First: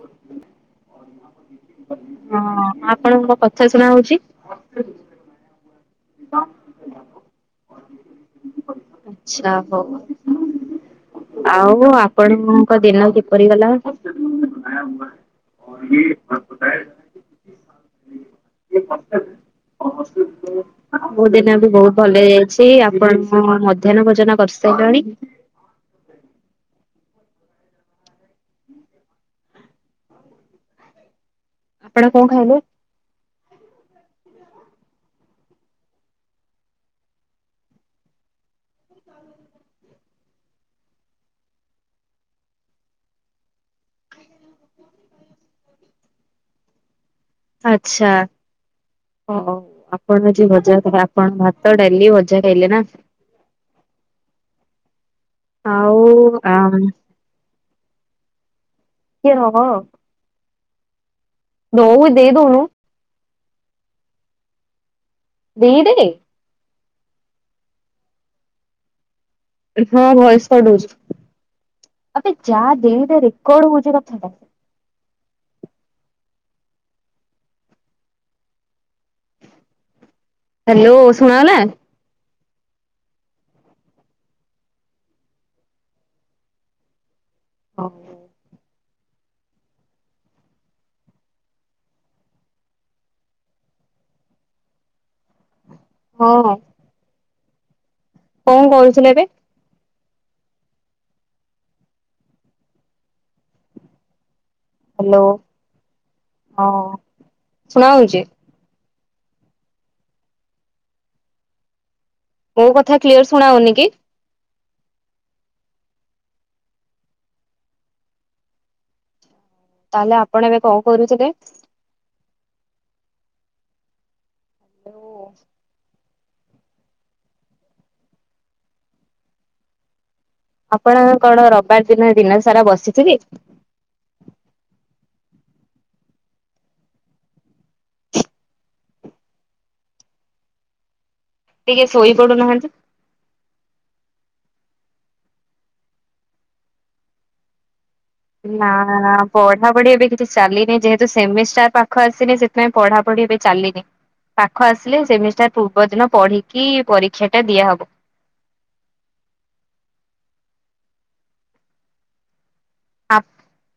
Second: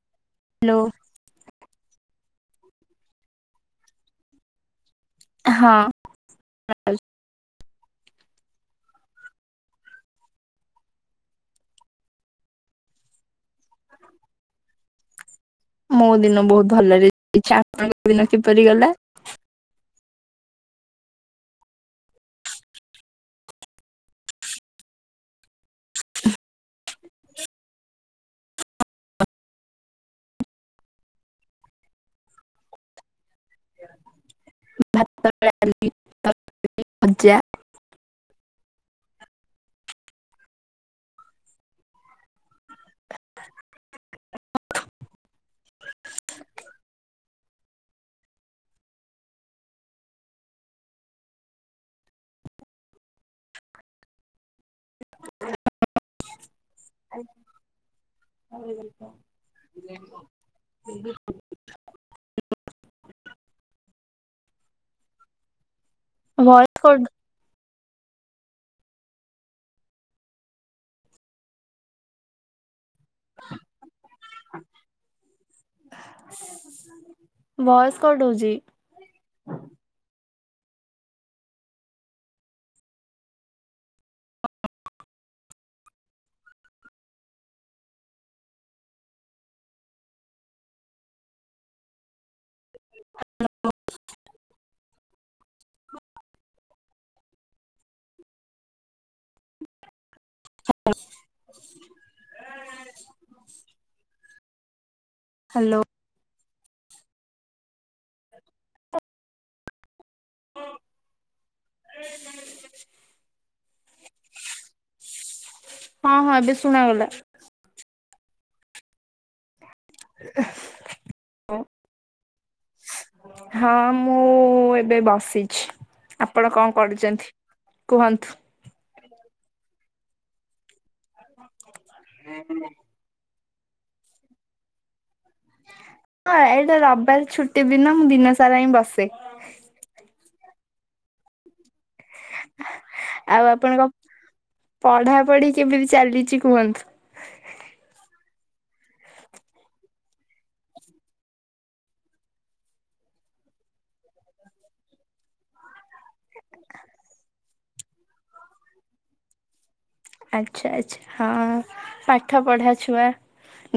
ହ ହ୍ୟାଲୋ। ହଁ ଆପଣଙ୍କ କଥା ଶୁଣା ହଉଛି। ହଁ ଆଚ୍ଛା ହଉ। ଆଉ ଆପଣଙ୍କ ଦିନ କିପରି ଗଲା? ମୋ ଦିନ ବହୁତ ଭଲରେ ଯାଇଛି। ଆପଣଙ୍କ ଦିନ କିପରି ଗଲା? [inaudible] ମୋ ଦିନ ବି ବହୁତ ଭଲ ହେଇ ଯାଇଛି। ଆପଣ ମଧ୍ୟାହ୍ନ ଭୋଜନ କରିସାରିଲଣି? [inaudible] ଆପଣ କଣ ଖାଇଲେ? ଭାତ, ଡାଲି, [unintelligible] ଭଜା। ଆଚ୍ଛା। ଓ ହୋ ଆପଣ ଆଜି ଭଜା [unintelligible] ଆପଣ ଭାତ ଡାଲି ଭଜା ଖାଇଲେ ନା। [inaudible] ଆଉ ଆ। [unintelligible] ବୋଉକୁ ଦେଇ ଦଉନୁ। [inaudible] ଦେଇ ଦେ। ଭଏସ କଟ୍ ହଁ ଭଏସ କଟ୍ ହଉଛି। ଆବେ ଯା ବେ। ରେକର୍ଡ ହଉଚି କଥା ଟା। ଭଏସ କଟ ହଉଛି। ହଁ ହ୍ୟାଲୋ ଶୁଣାଗଲା? ହଉ। ହଁ। କଣ କରୁଥିଲେ ଏବେ? ହଁ। ହ୍ୟାଲୋ ହଁ ଶୁଣାଯାଉଚି। ହ ମୋ କଥା କ୍ଲିୟର ଶୁଣା ହଉନି କି? ହଁ ହଁ ଏବେ ଶୁଣା ଗଲା। ତାହେଲେ ଆପଣ ଏବେ କଣ କରୁଥିଲେ? ହଁ ମୁଁ ଏବେ ବସିଛି। ଆପଣ କଣ କରୁଛନ୍ତି କୁହନ୍ତୁ? ଆପଣଙ୍କର କଣ ରବିବାର ଦିନ ଦିନ ସାରା ବସିଥିବେ? ହଁ ଏଇଟା ରବିବାର ଛୁଟି ଦିନ ମୁଁ ଦିନ ସାରା ହିଁ ବସେ। ଟିକେ ଶୋଇ ପଡୁନାହାନ୍ତି। ପଢାପଢି କେବେ ବି ଚାଲିଛି କୁହନ୍ତୁ? ନା- ନା -ନା ପଢାପଢି ଏବେ କିଛି ଚାଲିନି ଯେହେତୁ ସେମିଷ୍ଟାର ପାଖ ଆସିନି ସେଥିପାଇଁ ପଢାପଢି ଏବେ ଚାଲିନି। ପାଖ ଆସିଲେ ସେମିଷ୍ଟାର ପୂର୍ବ ଦିନ ପଢିକି ପରୀକ୍ଷା ଟା ଦିଆହବ। [unintelligible] ଆଛା ଆଚ୍ଛା ହଁ ପାଠ ପଢା ଛୁଆ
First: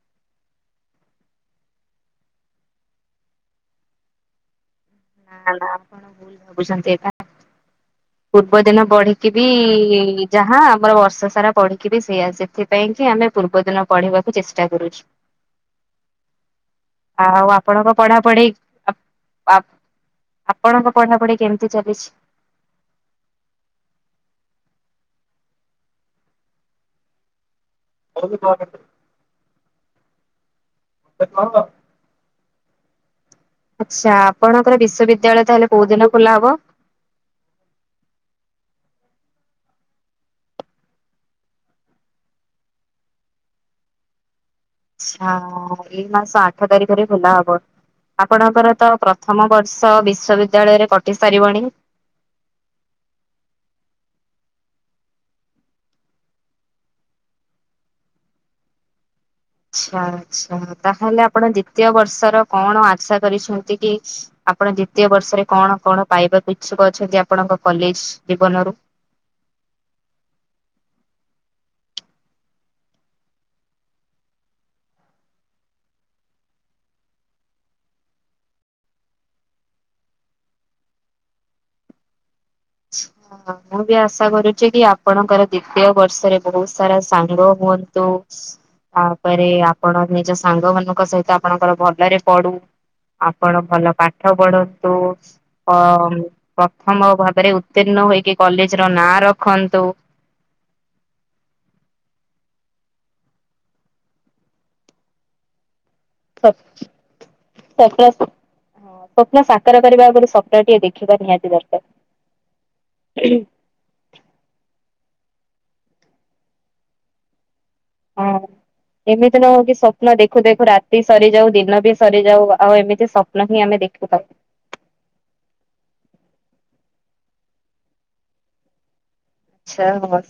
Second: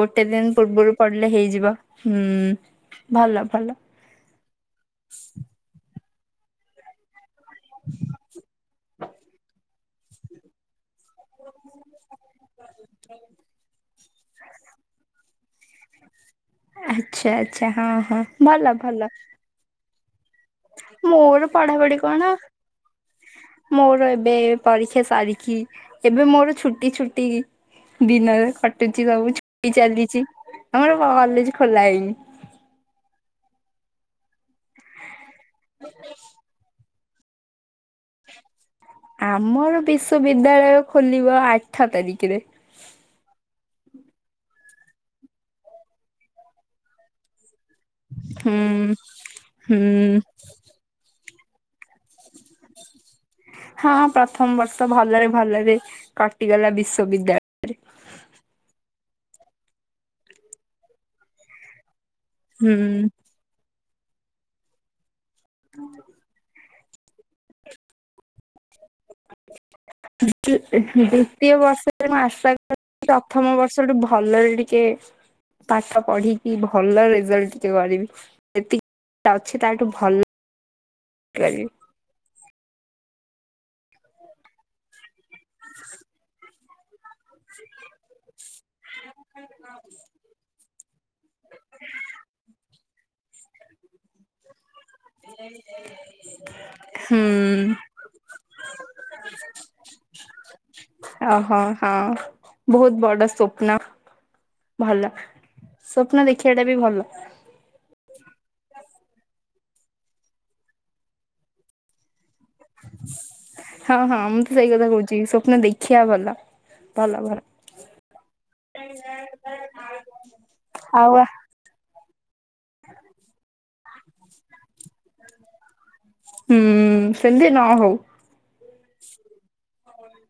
ଗୋଟେ ଦିନ ପୂର୍ବରୁ ପଡିଲେ ହେଇଯିବ ହୁଁ ଭଲ ଭଲ। ନା ନା ଆପଣ ଭୁଲ ଭାବୁଛନ୍ତି ଏଇଟା ପୂର୍ବ ଦିନ ବଢିକି ବି ଯାହା ଆମର ବର୍ଷ ସାରା ପଢିକି ସେଇ ଆସେ। ସେଥିପାଇଁ କି ଆମେ ପୂର୍ବ ଦିନ ପଢିବାକୁ ଚେଷ୍ଟା କରୁଛୁ। ଆଚ୍ଛା ଆଉ ଆଚ୍ଛା ହଁ ଆପଣଙ୍କ ହଁ ପଢାପଢି? ଭଲ ଭଲ [unintelligible] ଆପଣଙ୍କ ପଢାପଢି ମୋର କେମିତି ପଢାପଢି ଚାଲିଛି? କଣ ମୋର ଏବେ ପରୀକ୍ଷା ସାରିକି ଏବେ ମୋର ଛୁଟି ଛୁଟି ଦିନରେ କଟୁଛି ସବୁ ଛୁଟି ଚାଲିଛି। ଆମର କଲେଜ ଖୋଲା ହେଇନି। ଆଚ୍ଛା ଆପଣଙ୍କର ବିଶ୍ଵବିଦ୍ୟାଳୟ ତାହେଲେ କୋଉ ଦିନ ଖୋଲା ହବ? ଆମର ବିଶ୍ବବିଦ୍ୟାଳୟ ଖୋଲିବ ଆଠ ତାରିଖରେ। ଆଛା ଏଇ ମାସ ଆଠ ତାରିଖରେ ଖୋଲା ହବ। ହୁଁ ଆପଣଙ୍କର ତ ପ୍ରଥମ ବର୍ଷ ହୁଁ ବିଶ୍ଵବିଦ୍ୟାଳୟରେ କଟି ସାରିବଣି? [unintelligible] ହଁ ପ୍ରଥମ ବର୍ଷ ଭଲରେ ଭଲରେ କଟିଗଲା ବିଶ୍ବବିଦ୍ୟାଳୟରେ। [unintelligible] ଆଚ୍ଛା ଆଚ୍ଛା ତାହେଲେ ଆପଣ ଦ୍ଵିତୀୟ ବର୍ଷର ହୁଁ କଣ ଆଶା କରିଛନ୍ତି? ଆପଣ ଦିତୀୟ ବର୍ଷରେ କଣ କଣ ପାଇବାକୁ ଇଛୁକ ଅଛନ୍ତି ଆପଣଙ୍କ କଲେଜ ଜୀବନରୁ [unintelligible] ଦ୍ଵିତୀୟ ବର୍ଷରେ ମୁଁ ଆଶା ପ୍ରଥମ ବର୍ଷ ଟୁ ଭଲରେ ଟିକେ ପାଠ ପଢିକି ଭଲ ରେଜଲ୍ଟ ଟିକେ କରିବି ସେତିକି ତା ଅଛି ତା ଠୁ ଭଲ କରିବି ହ ମୁଁ ବି ଆଶା କରୁଚି କି ଆପଣଙ୍କର ଦିତୀୟ ବର୍ଷରେ ବହୁତ ସାରା ସାଙ୍ଗ ହୁଅନ୍ତୁ। ତାପରେ ଆପଣ ନିଜ ସାଙ୍ଗ ମାନଙ୍କ ସହିତ ଆପଣଙ୍କର ଭଲରେ ପଡୁ। ଆପଣ ଭଲ ପାଠ ପଢନ୍ତୁ ଅ ପ୍ରଥମ ଭ ରେ ହୁଁ ଉତ୍ତୀର୍ଣ୍ଣ ହୋଇକି କଲେଜ ର ନାଁ ରଖନ୍ତୁ। ଓହୋ ହଁ ବହୁତ ବଡ ସ୍ୱପ୍ନ ଭଲ। ସ୍ୱପ୍ନ ଦେଖିବା ଟା ବି ଭଲ ସ୍ଵ-ସ୍ୱପ୍ନ ହଁ ସ୍ବପ୍ନ ସା କାର କରିବା ଆଗରୁ ସ୍ୱପ୍ନ ଟିକେ ଦେଖିବା ନିହାତି ଦରକାର। ହଁ ହଁ ମୁଁ ତ ସେଇ କଥା କହୁଚି ସ୍ଵ ପ୍ନ ଦେଖିବା ଭଲ ଭଲ ଭଲ। ହଁ ଏମିତି ନ ହଉ କି ସ୍ୱପ୍ନ ଦେଖୁ ଦେଖୁ ରାତି ଆଉ ସରିଯାଉ ଦିନ ବି ସରିଯାଉ ଆଉ ଏମିତି ସ୍ୱପ୍ନ ହିଁ ଆମେ ଦେଖିପାଉ। ହୁଁ ସେମିତି ନ ହଉ ଆଛା ହ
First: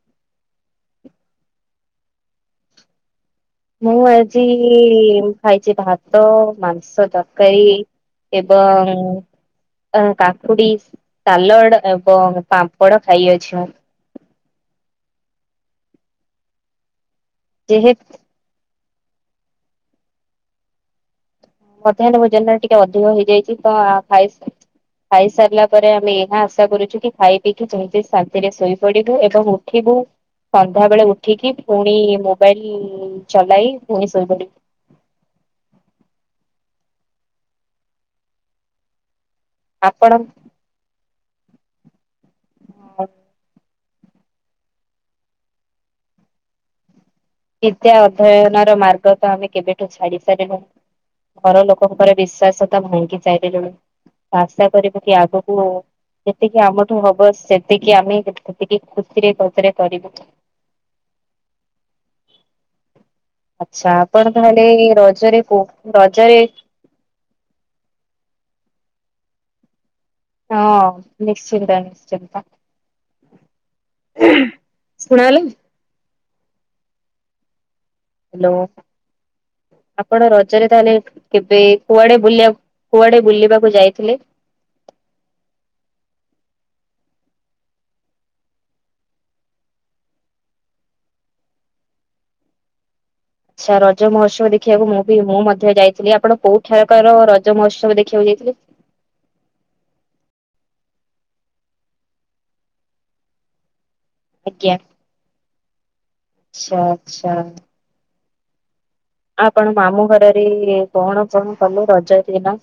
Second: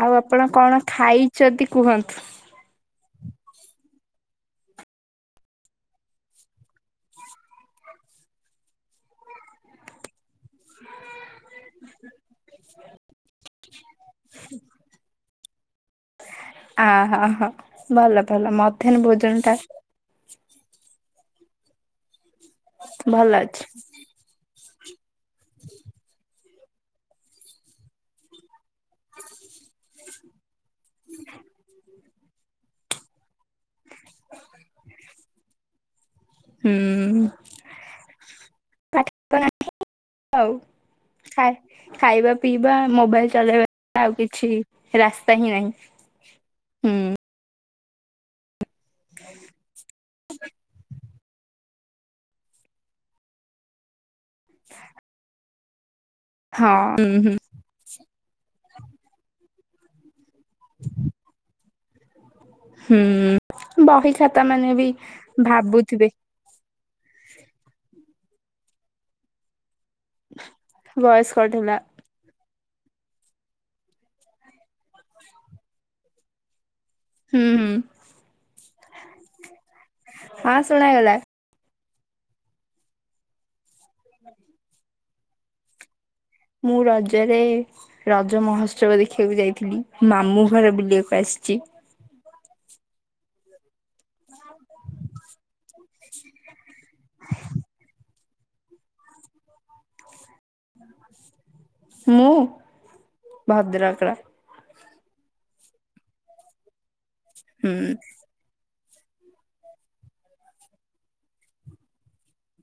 ଆଉ ଆପଣ କଣ ଖାଇଚନ୍ତି କୁହ ମୁଁ ଆଜି ଖାଇଚି ଭାତ ମାଂସ ତରକାରୀ। ଏବଂ କାକୁଡି। ସାଲଡ ଏବଂ ପାମ୍ପଡ଼ ଖାଇଅଛି ମୁଁ। ଆହୋ ହୋ ଯେହେତୁ ଭଲ ଭଲ ମଧ୍ୟାହ୍ନ ଭୋଜନ ଟା ମଧ୍ୟାହ୍ନ ଭୋଜନ ଟା ଟିକେ ଅଧିକ ଭଲ ହେଇଯାଇଚି ଅଛି ତ ଖାଇ ଖାଇ ସାରିଲା ପରେ ଆମେ ଏହା ଆଶା କରୁଚୁ କି ଖାଇ ପିଇକି ଯେମତି ଶାନ୍ତିରେ ଶୋଇ ପଡିବୁ ଏବଂ ଉଠିବୁ। ସନ୍ଧ୍ୟା ବେଳେ ଉଠିକି ପୁଣି ମୋ ବାଇଲ ଚଲାଇ ପୁଣି ଶୋଇପଡିବୁ। ହୁଁ [unintelligible] ଆପଣ ଆଉ। ଖାଇ ଖାଇବା ପିଇବା ମୋବାଇଲ ଚଲେଇବା ଆଉ କିଛି ରାସ୍ତା ହିଁ ନାହିଁ ହୁଁ। ବିଦ୍ୟା ଅଧ୍ୟୟନ ର ମାର୍ଗ ତ ଆମେ କେବେଠୁ ଛାଡି ସାରିଲୁଣୁ ଘର ଲୋକଙ୍କ ବିଶ୍ଵାସ ତ ଭାଙ୍ଗି ସାରିଲୁଣୁ। ଆଶା କରିବୁ କି ଆଗକୁ ଯେତିକି ଆମଠୁ ହଁ ହବ ସେତିକି ଆମେ ସେତିକି ଖୁସିରେ ଗଜରେ କରିବୁ। ହୁଁ ଆଚ୍ଛା ବହି ଆପଣ ଖାତା ତାହେଲେ ମାନେ ବି ରଜରେ କୋଉ ଭାବୁଥୁବେ। ରଜରେ ହ ହଁ ଭଏସ୍ କଟ୍ ହେଲା ନିଶ୍ଚିତା ନିଶ୍ଚିତା। ସୁଣାଗଲା କି? ହୁଁ ହୁଁ। ହାଲୋ ଆପଣ ହଁ ରଜରେ ତାହେଲେ ଶୁଣାଗଲା କେବେ କୁଆଡେ ବୁଲିବାକୁ କୁଆଡେ ବୁଲିବାକୁ ଯାଇ [unintelligible] ମୁଁ ରଜରେ ରଜ ମହୋତ୍ସବ ଦେଖିବାକୁ ଯାଇଥିଲି ମାମୁଁ ଘର ବୁଲିବାକୁ ଆସିଚି। ଆଛା ରଜ ମହୋତ୍ସବ ଦେଖିବାକୁ ମୁଁ ବି ମୁଁ ମଧ୍ୟ ଯାଇଥିଲି ଆପଣ କୋଉ ଏଠାରକାର ରଜ ମହୋତ୍ସବ ଦେଖିବାକୁ ଯାଇଥିଲି। ମୁଁ ଭଦ୍ରକର। ଆଜ୍ଞା ଆଛା ଆଛା। ହୁଁ ଆପଣ ମାମୁଁ ଘରରେ କଣ କଣ କଲୁ ରଜା ଦିନ?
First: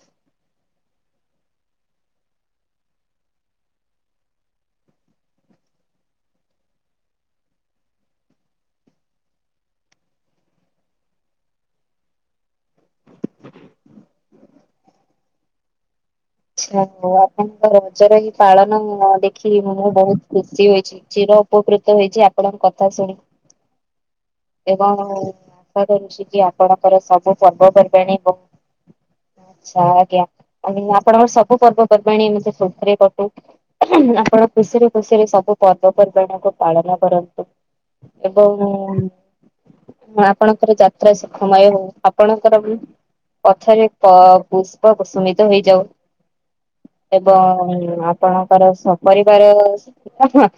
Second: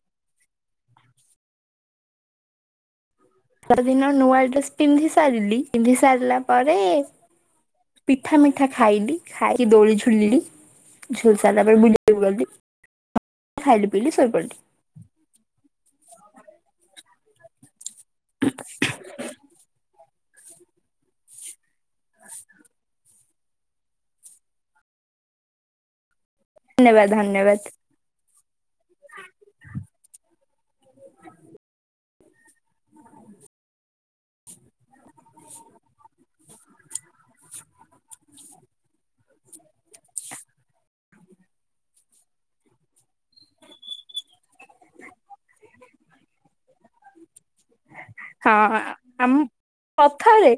ଜ ଦିନ ନୂଆ ଡ୍ରେସ ପିନ୍ଧି ସାରିଲି ପିନ୍ଧି ସାରିଲା ପରେ ପିଠା ମିଠା ଖାଇଲି ଖାଇକି ଦୋଳି ଝୁଲିଲି ଝୁଲ ସାରିଲା ପରେ ବୁଲି ବାକୁ ଗଲି। ଖାଇଲି ପିିଲି ସୋଇପଇଲି। ଆଛା ହଉ ଆପଣଙ୍କ ରଜର ହି ପାଳନ ଅଁ ଦେଖି ମୁଁ ବହୁତ ଖୁସି ହୋଇଚି ଚିର ଉପକୃତ ହେଇଚି ଆପଣଙ୍କ କଥା ଶୁଣି ଏବଂ [unintelligible] ଆପଣଙ୍କର ଧନ୍ୟବାଦ ସବୁ ଧନ୍ୟବାଦ ପର୍ବପର୍ବାଣୀ ଆଛା ଆଜ୍ଞା [unintelligible] ପର୍ଣି ଖୁସିରେ କଟୁ ଆପଣ ଖୁସିରେ ଖୁସିରେ ସବୁ ପର୍ବପର୍ବାଣ କ ପାଳନ କରନ୍ତୁ ଏବଂ ହଁ ଆପଣଙ୍କର ଯାତ୍ରା ସୁଖମୟ ହଉ ଆପଣଙ୍କର ପଥରେ ପ-ପୁଷ୍ପ ଷମିତ ହେଇଯାଉ। ଏବଂ ହଁ ଆପଣଙ୍କର ସ ଆମ ପରରିବାର ପଥରେ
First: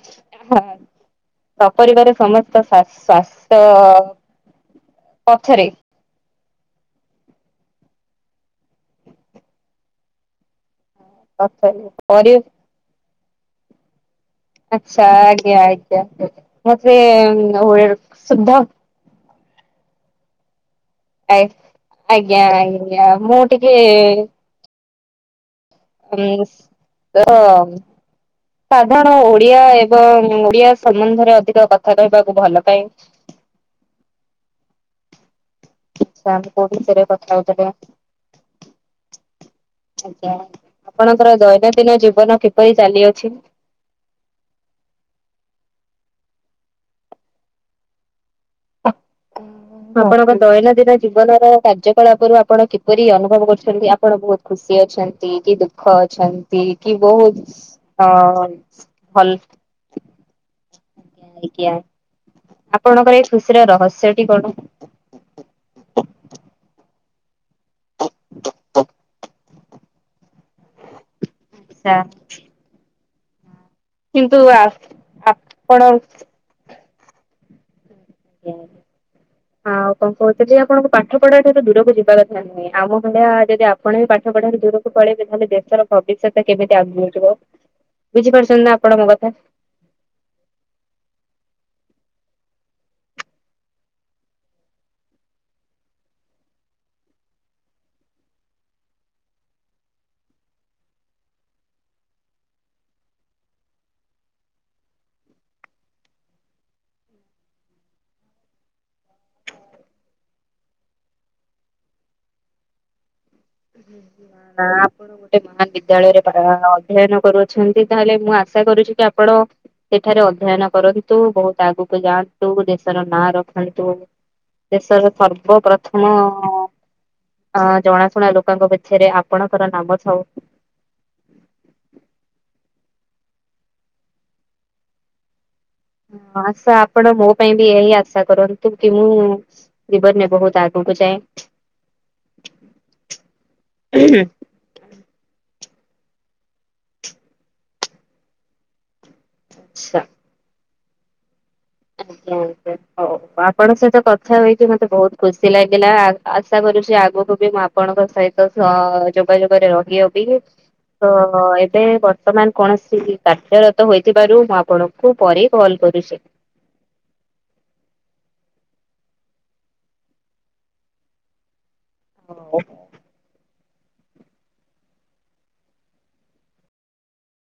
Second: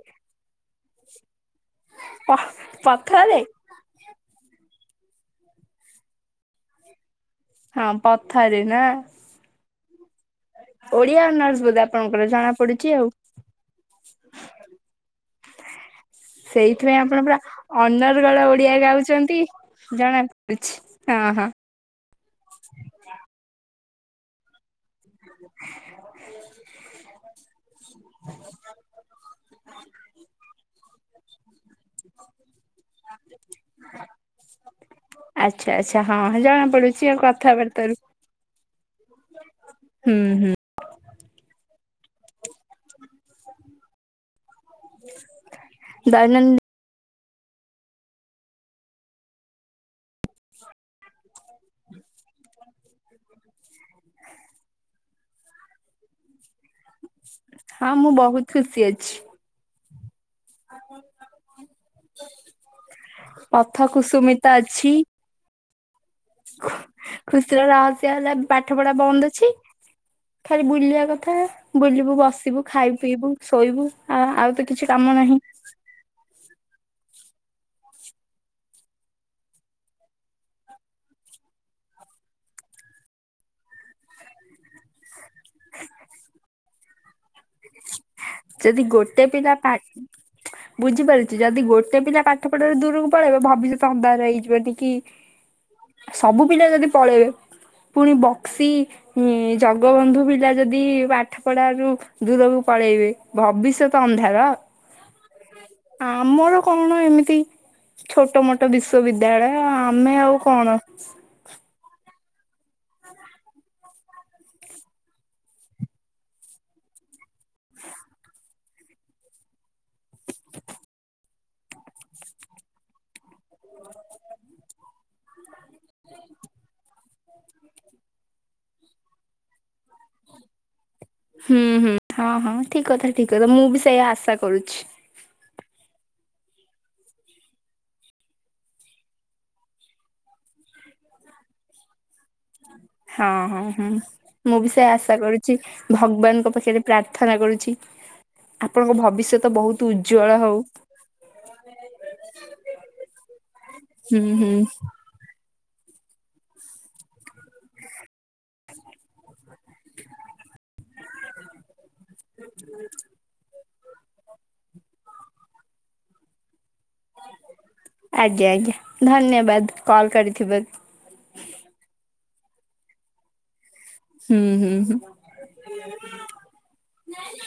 ସପରିବାର ପ ସମସ୍ତ ପଥରେ ସ୍ୱା-ସ୍ୱାସ୍ଥ୍ୟ ପଛରେ ହଁ ପଥାରେ ନା ଓଡିଆ ନର୍ସ ପଥରେ ବୋଧେ ଆପଣଙ୍କର ପରି ଜଣା ପଡୁଛି ଆଉ। ଆଚ୍ଛା ଆଜ୍ଞା ଆଜ୍ଞା ମତେ ସେଇଥିପାଇଁ ଆପଣ ପୁରା ଅନର୍ଗଳ ଶୁଦ୍ଧ ଓଡିଆ ଗାଉଛନ୍ତି ଜଣା ପଡୁଛି। ହଁ ଆ ହଁ ଆଜ୍ଞା ଆଜ୍ଞା ମୁଁ ଟିକେ [unintelligible] ସାଧାରଣ ଓଡିଆ ଏବଂ ଓଡିଆ ସମ୍ବନ୍ଧରେ ଅଧିକ କ [unintelligible] ଆଚ୍ଛା ଆଚ୍ଛା ହଁ ସାର୍ ଜଣା କୋଉ ବିଷୟରେ ପଡୁଛି ଆଉ କଥା ହଉଥିଲେ କଥାବାର୍ତ୍ତାରୁ ହୁଁ ଆଜ୍ଞା ହୁଁ ଆପଣଙ୍କର ଦୈନନ୍ଦିନ ଜୀବନ କିପରି ଚାଲିଅଛି? ଦୈନ ଆପଣଙ୍କ ଦୈନନ୍ଦିନ ଜୀବନର କାର୍ଯ୍ୟକଳାପରୁ ଆପଣ କିପରି ଅନୁଭବ କରୁଛନ୍ତି ଆପଣ ବହୁତ ଖୁସି ଅଛନ୍ତି କି ଦୁଃଖ ଦୁଃଖ ଅଛନ୍ତି କି ବହୁତ ହଁ ଅ ମୁଁ ବହୁତ ଖୁସି ଅଛି ଭଲ ଆଜ୍ଞା ଆପଣଙ୍କର ଏ ପଥ କୁସୁମିତ ଅଛି। ଖୁସିର ରହସ୍ୟ ହେଲା ପାଠ ପଢା ବନ୍ଦ ଅଛି। ଖାଲି ବୁଲିବା କଥା ଆଛା ବୁଲିବୁ, ବସିବୁ, ଖାଇବୁ, ପିଇବୁ। ଶୋଇବୁ ଆ କିନ୍ତୁ ଆଉ ତ କିଛି କାମ ନାହିଁ। ଆପଣ [unintelligible] ହଁ ଆଉ କଣ କହୁଛ ଯେ ଆପଣଙ୍କୁ ପାଠ ପଢ଼ିବାକୁ ଏତେ ଦୂରକୁ ଯିବା କଥା ନୁହେଁ ଆମ ଭଳିଆ ଯଦି ଆପଣ ବି ପାଠ ପାଠ ପଢାରୁ ଦୂରକୁ ପଳେଇବେ ତାହେଲେ ଦେଶର ଭବିଷ୍ୟତ କେମିତି ଆଗକୁ ଯିବ। ବୁଝିପାରୁଛନ୍ତି ନା ଯଦି ଆପଣ ମୋ ଗୋଟେ କଥା? ପିଲା ପା ବୁଝିପାରୁଛି ଯଦି ଗୋଟେ ଟେ ପିଲା ପାଠ ପଢାରୁ ଦୂରକୁ ପଳେଇବ ଭବିଷ୍ୟତ ଅନ୍ଧାର ହେଇଯିବ ଟି କି ସବୁ ପିଲା ଯଦି ପଳେଇବେ ପୁଣି ଇଁ ବକ୍ସି ଜଗବନ୍ଧୁ ପିଲା ଯଦି ପାଠ ପଢାରୁ ଦୂରକୁ ପଳେଇବେ ଭବିଷ୍ୟତ ଅନ୍ଧାର। ଆମର କଣ ଏମିତି ଛୋଟ ମୋଟ ବିଶ୍ଵବିଦ୍ୟାଳୟ ଆମେ ଆଉ କଣ ନା ଆପଣ ଗୋଟେ ମହାବିଦ୍ୟାଳୟରେ ପ ଅଧ୍ୟୟନ କରୁଛନ୍ତି ତାହେଲେ ମୁଁ ଆଶା କରୁଛି କି ଆପଣ ତ ସେଠାରେ ଅଧ୍ୟୟନ କରନ୍ତୁ ବହୁତ ଆଗକୁ ଯାଆନ୍ତୁ ଦେଶର ନାଁ ରଖ [unintelligible] ଦେଶର ସର୍ବପ୍ରଥମ ଅ ଜଣାଶୁଣା ଲୋକଙ୍କ ପଛରେ ଆପଣଙ୍କର ନାମ? ଥାଉ। ହୁଁ ହୁଁ ହଁ ହଁ ଠିକ୍ କଥା। ଠିକ୍ କଥା ମୁଁ ବି ସେଇଆ ଆଶା କରୁଛି। ହଁ ଆଶା ଆପଣ ମୋ ପାଇଁ ବି ଏଇ ଆଶା କରନ୍ତୁ କି ମୁଁ ଜୀବନରେ ବହୁତ୍ ଆଗକୁ ଯାଏ। ହଁ ହଁ ହୁଁ ଆଚ୍ଛା। ମୁଁ ବି ସେୟା ଆଶା କରୁଛି। ଭଗବାନଙ୍କ ପାଖରେ ପ୍ରାର୍ଥନା କରୁଛି ଆପଣଙ୍କ ଭବି ଷ୍ୟତ ତ ବହୁତ୍ ଉଜ୍ୱଳ ହଉ। ଆଜ୍ଞା ଆଜ୍ଞା ହଉ ଆପଣଙ୍କ ସହିତ ହୁଁ କଥା ହୁଁ ହୋଇକି ମତେ ବହୁତ୍ ଖୁସି ସି ଲାଗିଲା ଆଶା କରୁଛି ଆଗକୁ ବି ମୁଁ ଆପଣଙ୍କ ସହିତ ଯୋ ଯୋଗାଯୋଗରେ ରହିଅବି ତ ଏବେ ବର୍ତ୍ତମାନ କୌଣସି କାର୍ଯ୍ୟର ହୋଇଥିବାରୁ ମୁଁ ଆପଣଙ୍କୁ ପରେ କଲ କରୁଚି। [inaudible] ଆଜ୍ଞା ଆଜ୍ଞା ଧନ୍ୟବାଦ କଲ କରିଥିବାରୁ। [unintelligible] ହୁଁ ହୁଁ ହୁଁ।